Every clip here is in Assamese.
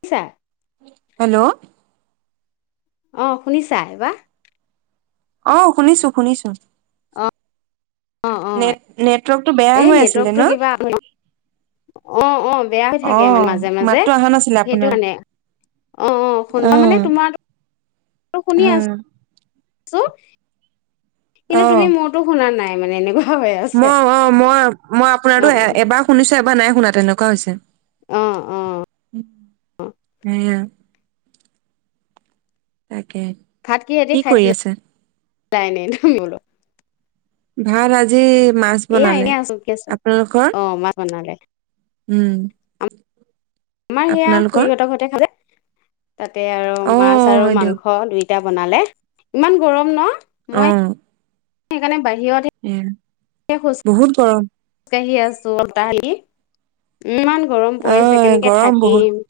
পছা [unintelligible] হেল্ল' অ' শুনিছা এইবাৰ? অ' শুনিছো শুনিছো। অ অ অ নেট নেট এই নেটৱৰ্কটো কিবা অ অ বেয়া হৈ অ থাকে মানে মাজে মাজে মাততো অহা নাছিলে সেইটো আপোনাৰ মানে অ অ শুনো মানে তোমাৰ শুনি হা আছো। ছ [unintelligible] কিন্তু তুমি মোৰতো শুনা নাই। মানে এনেকা [unintelligible] ম অ মই মই অ আপোনাটো এবাৰ শুনিছো এবাৰ নাই শুনা তেনেকুৱা হৈছে। অ অ উম'। তাক কে। ভাত কিহেদি কি কৰি খাইছিলা আছে? [inaudible] ভাত আজি মাছ এয়া বনালে এনে আছো, ৰখি আছো, আপোনালোকৰ অ', মাছ বনালে। উম'। আমাৰ হেয়া আপোনালোকৰ খুুৰীহঁতৰ ঘৰতে খালে। তাতে আৰু অ মাছ আৰু হয় দিয়ক মাংস দুইটা। এতিয়া বনালে ইমান গৰম ন মই? সেইকাৰণে বাইক উম'। বহুত গৰম। কাঢ়ি আছো তাহি ইমান। গৰম অ পৰিছে কেনেকে গৰম বহুত থাকিম।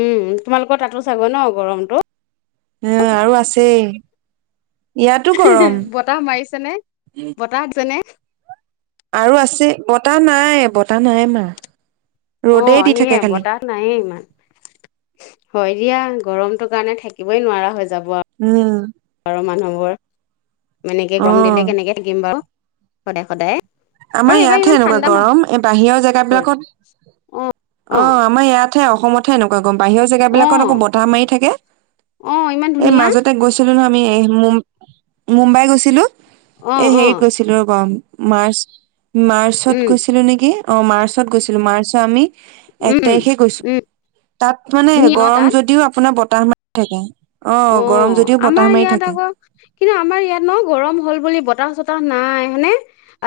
উম তোমালোকৰ তাতো চাগৈ ন গৰমটো। উ আৰু আছেই। ইয়াতো গৰম বতাহ মাৰিছে নে বতাহ আছেনে? আৰু আছে বতাহ নাই বতাহ নাই মাৰা। আহ ৰ'দেই দি থাকে সেয়ে খালি। বতাহ নাহে ইমান। হয় দিয়া গৰমটো কাৰণে থাকিবই নোৱাৰা হৈ হৈছে। উম। আৰু মানুহবোৰ এনেকে অ গম দিলে কেনেকে থাকিম বাৰু? সদায় সদায়। আমাৰ আৰু এইবাৰ ইয়াতহে ইমান এনেকুৱা ঠাণ্ডা গৰম এই বাহিৰৰ নপৰিল জেগাবলাকত অ অ আমাৰ ইয়াত অসমতহে এনেকুৱা গৰ ম বাহিৰৰ জেগা বিলাকত আকৌ অ বতাহ মাৰি থাকে। অ ইমান এই ধুনীয়া মাজতে গৈছিলো নহ আমি মুম মুম্বাই গৈছিলো। অ এ অ হেৰিত গৈছিলো ৰ'ব মাৰ্চ [inaudible] মাৰ্চত উম কৈছিলো নেকি? অ মাৰ্চত গৈছিলো মাৰ্চ আমি এক উম তাৰিখে গৈছো উম তাত মানে ধুনীয়া ন গৰম তাত যদিও আপোনাৰ ব তাহ মাৰি থাকে। অ গৰম যদিও বতাহ আমাৰ মাৰি ইয়াত থাকে আকৌ কিন্তু আমাৰ ইয়াত ন গৰম হ'ল বুলি বতাহ চতাহ নাই হয়নে?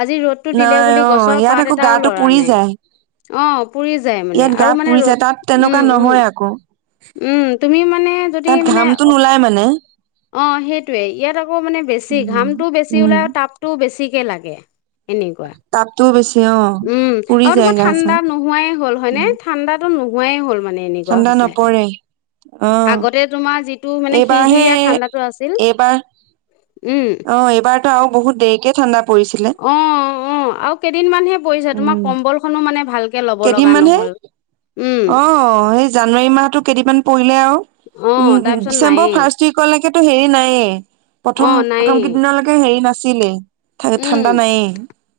আজি ৰ'দটো দিলে নাই বুলি অ গছৰ ইয়াত পাত আকৌ এটাও গাটো লৰা পুৰি নাই। যায় অ' পুৰি যায় মানে ইয়াত গা আৰু মানে পুৰি যায় তাত তেনেকুৱা ৰ'দ নহয় আকৌ উম তুমি মানে যদি তাত মানে ঘামটো নোলাই [inaudible] অ সেইটোৱে ইয়াত আকৌ মানে বেছি ঘামটো বেছি উম ওলাই আৰু তাপতটোও বেছি। কি লাগে? এনেকুৱা তাপটোও বেছি অ উম পুৰি আৰু যায় তোমাৰ গা চা ঠাণ্ডা নোহোৱাই হ'ল হয়নে ঠাণ্ডাতো নোহোৱাই হ'ল। মানে এনেকুৱা ঠাণ্ডা হৈছে নপৰে অ আগতে তোমাৰ যিটো মানে এইবাৰহে শিৰশিৰয়া ঠাণ্ডাটো আছিল। এইবাৰ উম অ এইবাৰতো আৰু বহুত দেৰিকে ঠাণ্ডা পৰিছিলে অ অ আৰু কেইদিন মানহে পৰিছে তোমাৰ কম্বল খনো মানে ভালকে ল'ব লগা কেইদিনমান হে নহল উম অ' সেই জানুৱাৰী মাহতো কেইদিনমান পৰিলে আৰু অ উম তাৰপিছত ডিচেম্বৰ নায়েই ফাৰ্ষ্ট উইকলৈকে টো হেৰি নাইয়ে অ প্ৰথম প্ৰথম নায়েই কেইদিনলৈকে হেৰি নাছিল। আছিলে। উম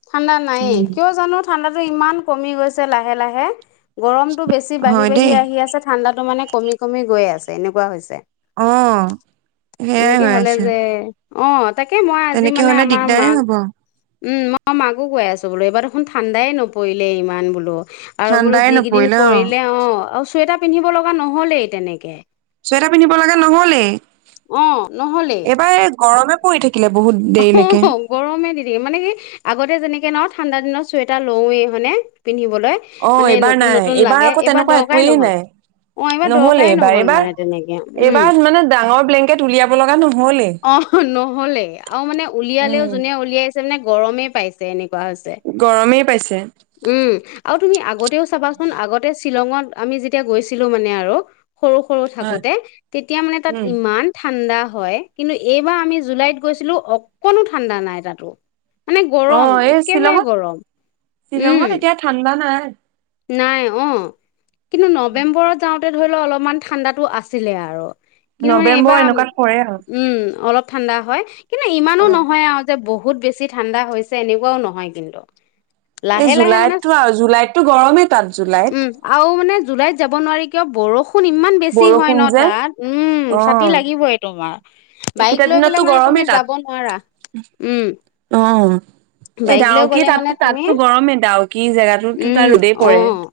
ঠাণ্ডা নাইে উম কিয় জানো ঠাণ্ডাতো ইমান কমি গৈছে লাহ লাহে লাহে। গৰমটো বেছি বাঢ়ি, হয় বাঢ়ি দেই আহি আছে ঠাণ্ডাত মানে কমি, কমি গৈ আছে এনেকুৱা হৈছে। অ', সেইয়াই এনেকে হৈ হলে আছে। যে অ। তাকে মই আজি তেনেকে মানে হ'লে আমাৰ দিগদাৰেই মাক হ'ব। উম, মই মাকো গৈ আছো বোলো এইবাৰ দেখোন ঠাণ্ডাই নপৰিলে ইমান বোলো। আৰু বোলো ঠাণ্ডাই যিকেইদিন নপৰিলে অ পৰিলে অ', আও চুৱেটাৰ পিন্ধিব লগা নহ'লেই তেনেকে। চুৱেটাৰ পিন্ধিব লগা নহ'লেই। অ নহলেই এইবাৰ এই গৰমে [inaudible] কিলে বহুত দেৰিলেকে। অ গৰমে দি মানে কি, আগতে যেনেকে ন ঠাণ্ডা দিনত চুৱেটাৰ লওঁয়ে হয় নে? পিন্ধিবলৈ অ মানে এইবাৰ নতুন, নাই নতুন লাগে, আকৌ এইবাৰ তেনেকুৱা দৰকাৰেই একোৱেই ন'হল। নাই অ, এইবাৰ নহলে দৰকাৰেই এইবাৰ ন'হল এইবাৰ মানে তেনেকে, উম। কেত উলিয়াব লগা নহ অ', ন'হলেই আও মানে উলিয়ালেও উম জোনে উলিয়াই [unintelligible] গৰমেই পাইছে এনে গৰমেই পাইছেঁ। উম আৰু তুমি আগতেও চাবাচোন, আগতে শ্বিলঙত আমি যেতিয়া গৈছিলো মানে আৰু সৰু সৰু হয় থাকোতে, তেতিয়া মানে তাত উম ইমান ঠাণ্ডা হয় কিন্তু এইবাৰ আমি জুলাইত গৈছিলো অকণো ঠাণ্ডা নাই তাতো। মানে গৰম অ', এই একেবাৰে শ্বিলঙত, গৰম উম শ্বিলঙত এতিয়া ঠাণ্ডা নাই। [inaudible] নাই, অ। কিন্তু নৱেম্বৰত যাওঁ তে ধৰি ল অলপমান ঠাণ্ডাটো আছিলে আৰু কিন্তু মানে নৱেম্বৰ এইবাৰ এনেকুৱাত পৰে আৰু উম, অলপ ঠাণ্ডা হয় কিন্তু ইমানো অ নহয় আৰু যে বহ বহুত বেছি ঠাণ্ডা হৈছে এনেকুৱাও নহয় কিন্তু। এই লাহে লাহে মানে জুলাইতটো আৰু জুলাইতটো উম, আৰু মানে জুলাইত যাব নোৱাৰি কিয় বৰষ ষুণ ইমান বেছি হয় বৰষুণ ন যে তাত? উম, অ ছাতি লাগিবই তোমাৰ। বাইক এইকেইটা লৈ পেলাই দিনততো মানে তুমি গৰমেই তাত যাব নোৱাৰা। উম, অ এই বাইক লৈ ডাউকি গলে মানে তাতো তুমি, তাততো গৰমেই ডাউকি জেগাটোতো উম। তাত ৰ'দেই পৰে অ',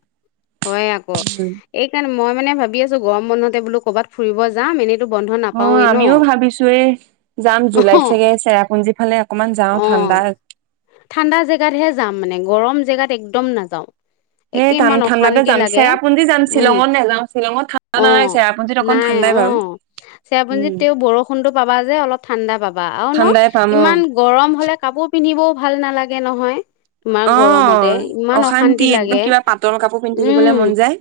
হয় আকৌ, উম এইকাৰণে মই মানে ভাবি আছোঁ, গৰম বন্ধতে বোলো ক'বাত ফুৰিব যাম, এনে অ', আমিও ভাবিছোঁ এ, যাম অ জুলাইত চাগে চেৰাপুঞ্জী ফালে অকমান যাওঁ অ ঠাণ্ডা ঠাণ্ডা জেগাতহে যাম মানে, গৰম জেগাত একদম নাযাওঁ। সেই একে টান ইমান ঠাণ্ডাতে অশান্তি যাম লাগে। চেৰাপুঞ্জী যাম উম, শ্বিলঙত নাযাওঁ শ্বিলঙত ঠাণ্ডা নাই অ', চেৰাপুঞ্জীত অকণ নাই ঠাণ্ডাই বাৰু অ', চেৰাপুঞ্জিত উম তেওঁ বৰষুণটো পাবা যে অলপ ঠাণ্ডা পাবা। আৰু ন ঠাণ্ডাই পাম অ ইমান গৰম হলে কাপোৰ পিন্ধিবও ভাল নালাগে নহয় তোমাৰ অ গৰমতে, ইমান অশান্তি একদম লাগে, কিবা পাতল কাপোৰ পিন্ধি থাকিবলৈ উম, মন যায়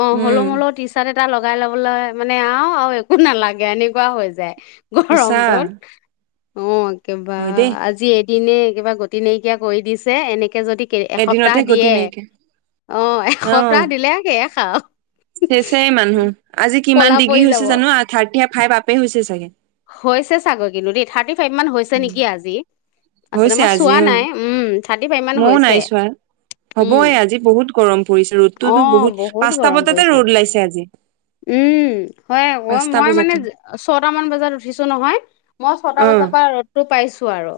অ' হলৌ উম মলৌ টি চাৰ্ট এটা লগাই লবলৈ মানে আও আ একো নালাগে, এনেকুৱা হৈ যায়। গৰম সঁচা টোত। অ'। কিবা হয় দেই আজি দিনে কিবা গতি নাইকিয়া কৰি দিছে, এনেক কে যদি এসপ্তাহ এদিনতে গতি দিয়ে, নাইকিয়া অ', এসপ্তাহ দিলে শেষ। খাওঁ। শেষেই মানুহ, আজি কিমান ক'লা ডিগ্ৰী পৰি হৈছে যাব। জানো, আ থাৰ্টিয়ে ফাইভ আপে হৈছে চাগে। ফাইব মান হৈছে উম, নেকি আজি? আচলতে হৈছে মই আজি চোৱা অ নাই, উম, থাৰ্টি ফাইভ মান ময়ও নাই হৈছে, চোৱা উম, হ'বই আজি বহুত গৰম পৰিছে ৰ'দটোতো অ', বহুত পাঁচটা গৰম বজাতে ৰ'দ পৰিছে, ওলাইছে আজি উম হয় আকৌ, পাঁচটা মই মানে বজাতে ছটা মান বজাত উঠিছোঁ নহয়, মই ছটা অ বাজাৰ পৰা ৰ'দটো পাইছো আৰু।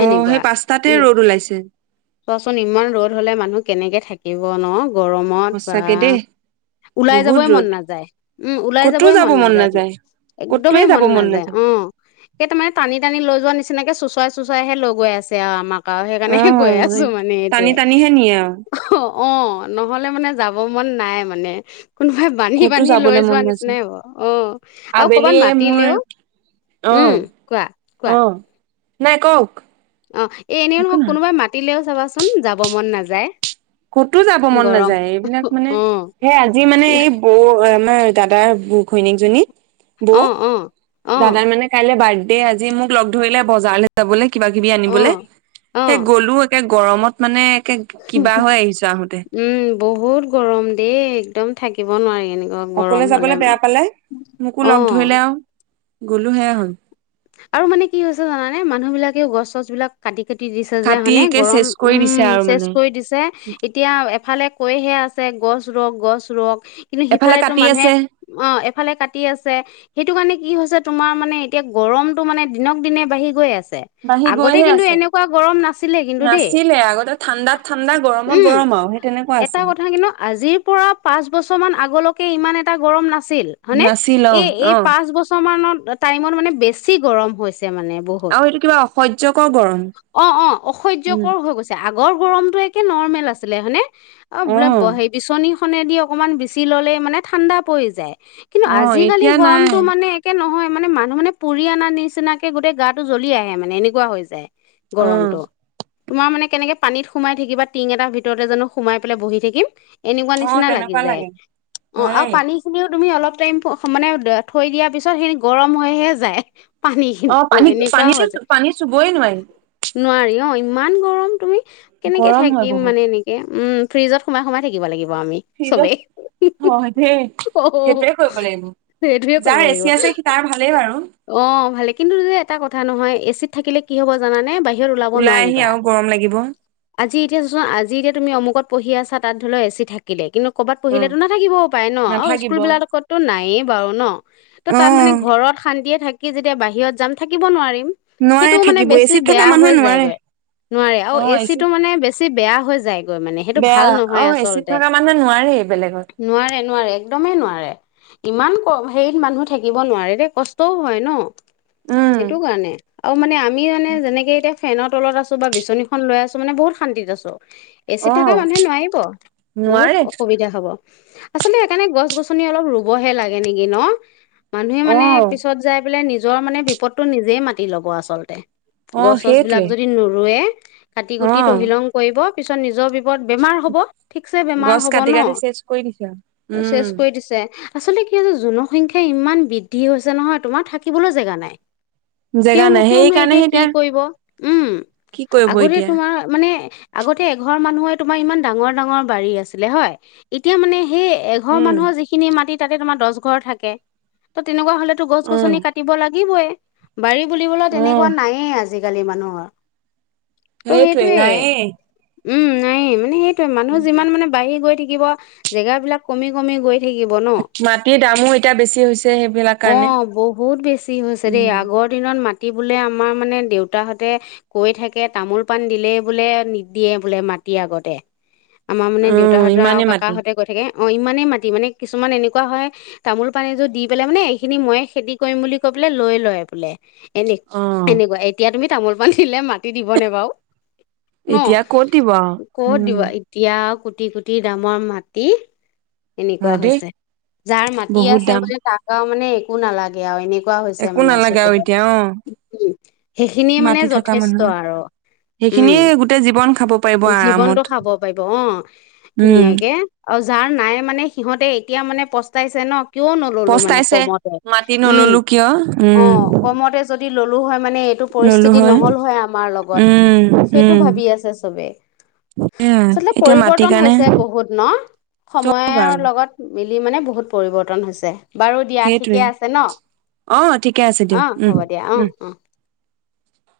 অ সেই পাঁচটাতে উম, ৰ'দ ওলাইছে চোৱাচোন ইমান ৰ'দ হ'লে মানুহ কেনেকে থাক কিব ন? গৰমত সঁচাকে দেই বাহ, ওলাই বহুত যাবই মন ৰ'দ নাযায়, উম ওলাই যাবই মন নাযায়, একদমেই মন নাযায়, অ', এইটো মানে টানি টানি লৈ যোৱা নিচ তেনেকে চুচৱাই চোচৱাইহে লৈ গৈ আছে আৰু আমাক। আৰু অ সেইকাৰণেহে গৈ আছোঁ মানে টানি এইটোৱে। টানিহে নিয়ে আৰু অ', নহ'লে মানে যাব মন নাই মানে। কোনোবাই বান্ধি ক'তো বান্ধি লৈ যাবলৈ মন যোৱা নাযায় নিচিনাই হ'ব। অ', আৰু কবাত আবেলিয়ে মোৰ মাতিলেও অহ উম, কোৱা কোৱা। অহ নাই কওঁক? অ', এই এনেও নহক কোনোবাই মাতিলেও চাবাচো চোন যাব মন নাযায়। ক'তো যাব মন গৰম নাযায় এইবিলাক মানে, অ সেই আজি মানে এই বৌ দাদাৰ ঘৈনিকজনী। অ অ অ দাদাৰ মানে কাইলৈ বাৰ্থডে দেই আজি মোক লগ ধৰিলে বজাৰলৈ যাবলৈ। কিবা কিবি অ আনিবলে, অ সেই গ'লো একে গৰমত মানে একে কিবা হৈ আহিছো আহোতে উম বহুত গৰম দেই একদম থাকিব নোৱাৰিনে অকলে যাবলৈ বেয়া পালে, মোকো অ লগ ধৰিলে আৰু। গ'লো সেয়া হ'ল আৰু মানে কি হৈছে জানানে, মানুহ বিলাক গছ চছ বিলাক কাটি খেতি দিছে যে কাটি হয়নে, একে গৰম, চেচ কৰি দিছে উম আৰু চেচ মানে কৰি দিছে, এতিয়া এফালে কৈহে আছে গছ ৰুওক গছ ৰুওক। কিন্তু এফালে সিফালেটো কাটি মানুহে আছে অ এফালে কাটি আছে, সেই সেইটো কি হৈছে তোমাৰ মানে এতিয়া গৰমটো মানে দিনক দিনে বাঢ়ি গৈ আছে। বাঢ়ি আগতে গৈহে কিন্তু আছে এনেকুৱা গৰম নাছিলে কিন্তু দেই, নাছিলে আগতে ঠাণ্ডাত ঠাণ্ডা গৰমত উম, গৰম আৰু সেই তেনেকুৱা এটা আছিল। কথা কিন্তু আজিৰ পৰা পাঁচ বছৰ মান আগলৈ একে ইমান এটা গৰম না ছিল, হয়নে, নাছিল অ এই এই অ পাঁচ বছৰ মানত টাইমত মানে বেছি গৰম হৈছে। মানে বহুত, আৰু এইটো কিবা অসহ্যকৰ গৰম অ' অ', অসহ্যকৰ হৈ গৈছে আগ আগৰ গৰমটো একে নৰ্মেল আছিলে হয়নে? অ' বোলে ব উম সে বিচনী খনেদি অকণমান বিচি ল'লেই মানে ঠাণ্ডা পৰি যায়। কিন্তু অ অ আজিকালি এতিয়া নাই গৰমতটো মানে একে নহয় মানে মানুহ মানে পুৰি আনা নিচিনাকে গোটেই গাটো জ্বলি আহে মানে এনেকুৱা হৈ যায়। অ গৰমটো। তোমাৰ মানে কেনেকে পানীত সোমাই থাকিবা টিং এটা ভিতৰতে জানো সোমাই পেলাই বহি থাকিম এনেকুৱা অ নিচিনা লাগি তেনেকুৱা যায়, লাগে অ' হয়ে আৰু পানীখিনিও তুমি অলপ টম মানে থৈ দিয়াৰ পিছত সেই গৰম হৈহে যায়। অ' পানী এনেকুৱা হৈ পানীতো যায় পানী চুবই নোৱাৰি। নোৱাৰি, অঁ ইমান গৰম, তুমি কেনেকে গৰম হয় থাকিম বহুত মানে এনেকে! উম, ফ্ৰিজত সোমাই সোমাই থাকিব লাগিব আমি ফ্ৰিজত চবেই। হয় দেই অ', সেইটোৱে কৰিব লাগিব সেইটোয়ে যাৰ কৰিব এচি লাগিব। আছে সি তাৰ ভালেই বাৰু অ', ভালে কিন্তু তাতে এটা কথা নহয় এ চিত থাকিলে কি হ'ব জানানে বা ওলাই আহি আৰু গৰম লাগিব। আজি এতিয়া চোৱা আজি এতিয়া তুমি অমুকত পঢ়ি আছা, তাত ধৰিলোঁ এ চি থাকিলে কিন্তু ক'ৰবাত অ পঢ়িলেতো নাথাকিবও পাৰে ন' আৰু নাথাকিব অ স্কুলবিলাতো কতো নায়েই বাৰু ন'। ত' তাত মানে শান্তিয়ে থাকি যেতিয়া বাহিৰত যাম থাকিব নোৱাৰি। সেইটো নোৱাৰে মানে থাকিব বেছি এচিত থকা বেয়া মানুহে হৈ নোৱাৰে যায়গৈ নোৱাৰি আৰু অ এ চিটো এচিত মানে বেছি বেয়া হৈ যায়। গৈ মানে সেইটো বেয়া ভাল অ নহয় এচিড আচলতে। থকা মানুহে নোৱাৰে বেলেগত নোৱাৰে নোৱাৰে একদমেই নোৱাৰে। ইমান কম হেৰিত মানুহ থাকিব নোৱাৰে। তে কষ্টও হয় ন'। উম সেইটো কাৰণে। আৰু মানে আ আমি মানে যেনেকে এতিয়া ফেনৰ তলত আছোঁ বা বিচনীখন লৈ আছোঁ, মানে বহুত শান্তিত আছোঁ। এ চিত অ থাকা মানুহে নোৱাৰিব। বহুত নোৱাৰে অসুবিধা হ'ব। আচলতে সেইকাৰণে গছ গছনি অলপ ৰুবহে লাগে নেকি ন'? মা অ মানে পিছত যাই পেললে নিজ যোৱা মানে বিপদটো নিজেই মাতি ল'ব আচলতে। অ গছ গছবিলাক সেইটোৱে যদি নৰুৱে কাটি অ কুটি তহিলং কৰিব। পিছত নিজৰ বিপদ, বেমাৰ হ'ব। ঠিকছে বেমাৰ গছ হ'ব কাটি ন, কাটি চেচ কৰি দিছে আৰু উম চেচ কৰি দিছে আচলতে কি হয় যা, জনসংখ্যা ইমান বিদ ধি হৈছে নহয়, তোমাৰ থাকিবলৈ জেগা নাই। জেগা নাই তেওঁলোকেওনো এতিয়া সেইকাৰণেহে কি কৰিব, উম, কি কৰিব আগতে এতিয়া তোমাৰ মানে আগতে এঘৰ মানুহৰে তোমাৰ ইমান ডাঙৰ ডাঙৰ বাৰী আছিলে হয়, এতিয়া মানে সেই এঘৰ উম মানুহৰ যিখিনি মাটিত তাতে তোমাৰ দহ ঘৰ থাকে। ত' তেনেকুৱা হ'লে ত' অ গছ-গছনি কাটিব লাগিবই। বাৰী বুলিবলৈ অ তেনেকুৱা নায়েই, আজি আজিকালি মানুহৰ ত' সেইটোৱেই, সেইটোৱে নায়েই। উম, নাই। মানে, সেই মানুহ যিমান মানে বাঢ়ি গৈ থাকি থাকিব, জেগাবিলাক কমি, কমি গৈ থাকিব ন মাটিৰ দামো এতিয়া বেছি হৈছে। সেইবিলাক কাৰণে অ', বহুত বেছি হৈছে দেই, উম আগৰ দিনত মা টি বোলে আমাৰ মানে দেউতাহঁতে কৈ থাকে, তামোল পান দিলেই বোলে, নিদিয়ে বোলে মাটি আগতে। আমাৰ মানে অ দেউতাহঁতৰ আৰু ইমানেই মাটি কাকাহঁতে কৈ থাকে অ, ইমানেই মাটি, মানে কিছুমান এনেকুৱা হয়, তামোল-পান এযোৰ দি পেলায় মানে, এইখিনি ময়ে খেতি কৰিম বুলি কৈ পেলায়, লৈ লয় বোলে। এনে, অ এনেকুৱা। এতিয়া তুমি তামোল-পান দিলে মাটি দিবনে বাউ ন, এতিয়া ক'ত দিব আৰু ক'ত উম দিব? এতিয়া আউ কোটি, কোটি দামৰ মাটি। এনেকুৱা হয় দেই হৈছে। যাৰ মাটি বহুত আছে দাম মানে তাৰ মানে একো নালাগে আৰু এনে কোৱা হৈছে একো মানে নালাগে আৰু [unintelligible] এতিয়া অ উম, সেইখিনিয়ে মানে মাটি থকা যথেষ্ট মানুহৰ আৰু। উম, সেইখিনিয়ে গোটেই জীৱন খাব পাৰিব আৰামত জীৱনটো খাব পাৰিব, অ', উম ধুনীয়াকে। আৰু যাৰ নাই মানে, সিহঁতে এতিয়া মানে পস্তাইছে ন। কিয় ন'ললো মানে? পস্তাইছে কমতে, মাটি উম, নললো কিয় উম অ', কমতে যদ ল'লো হয়। মানে এইটো পৰিস্থিতি ন'হল হয় আমাৰ লগত, উম সেইটো উম ভাবি আছে চবেই। এয়া আচলতে এতিয়া মাটিৰ পৰিৱৰ্তন কাৰণে হৈছে বহুত ন, চব সময়ৰ আৰু লগত মিলি মানে বহুত পৰিৱৰ্তন হৈছে। বাৰু দিয়া ঠিকে সেইটোৱেই। আছে ন অ', ঠিকে আছে অ দিয়ক। উম, হ'ব দিয়া অ উম। অ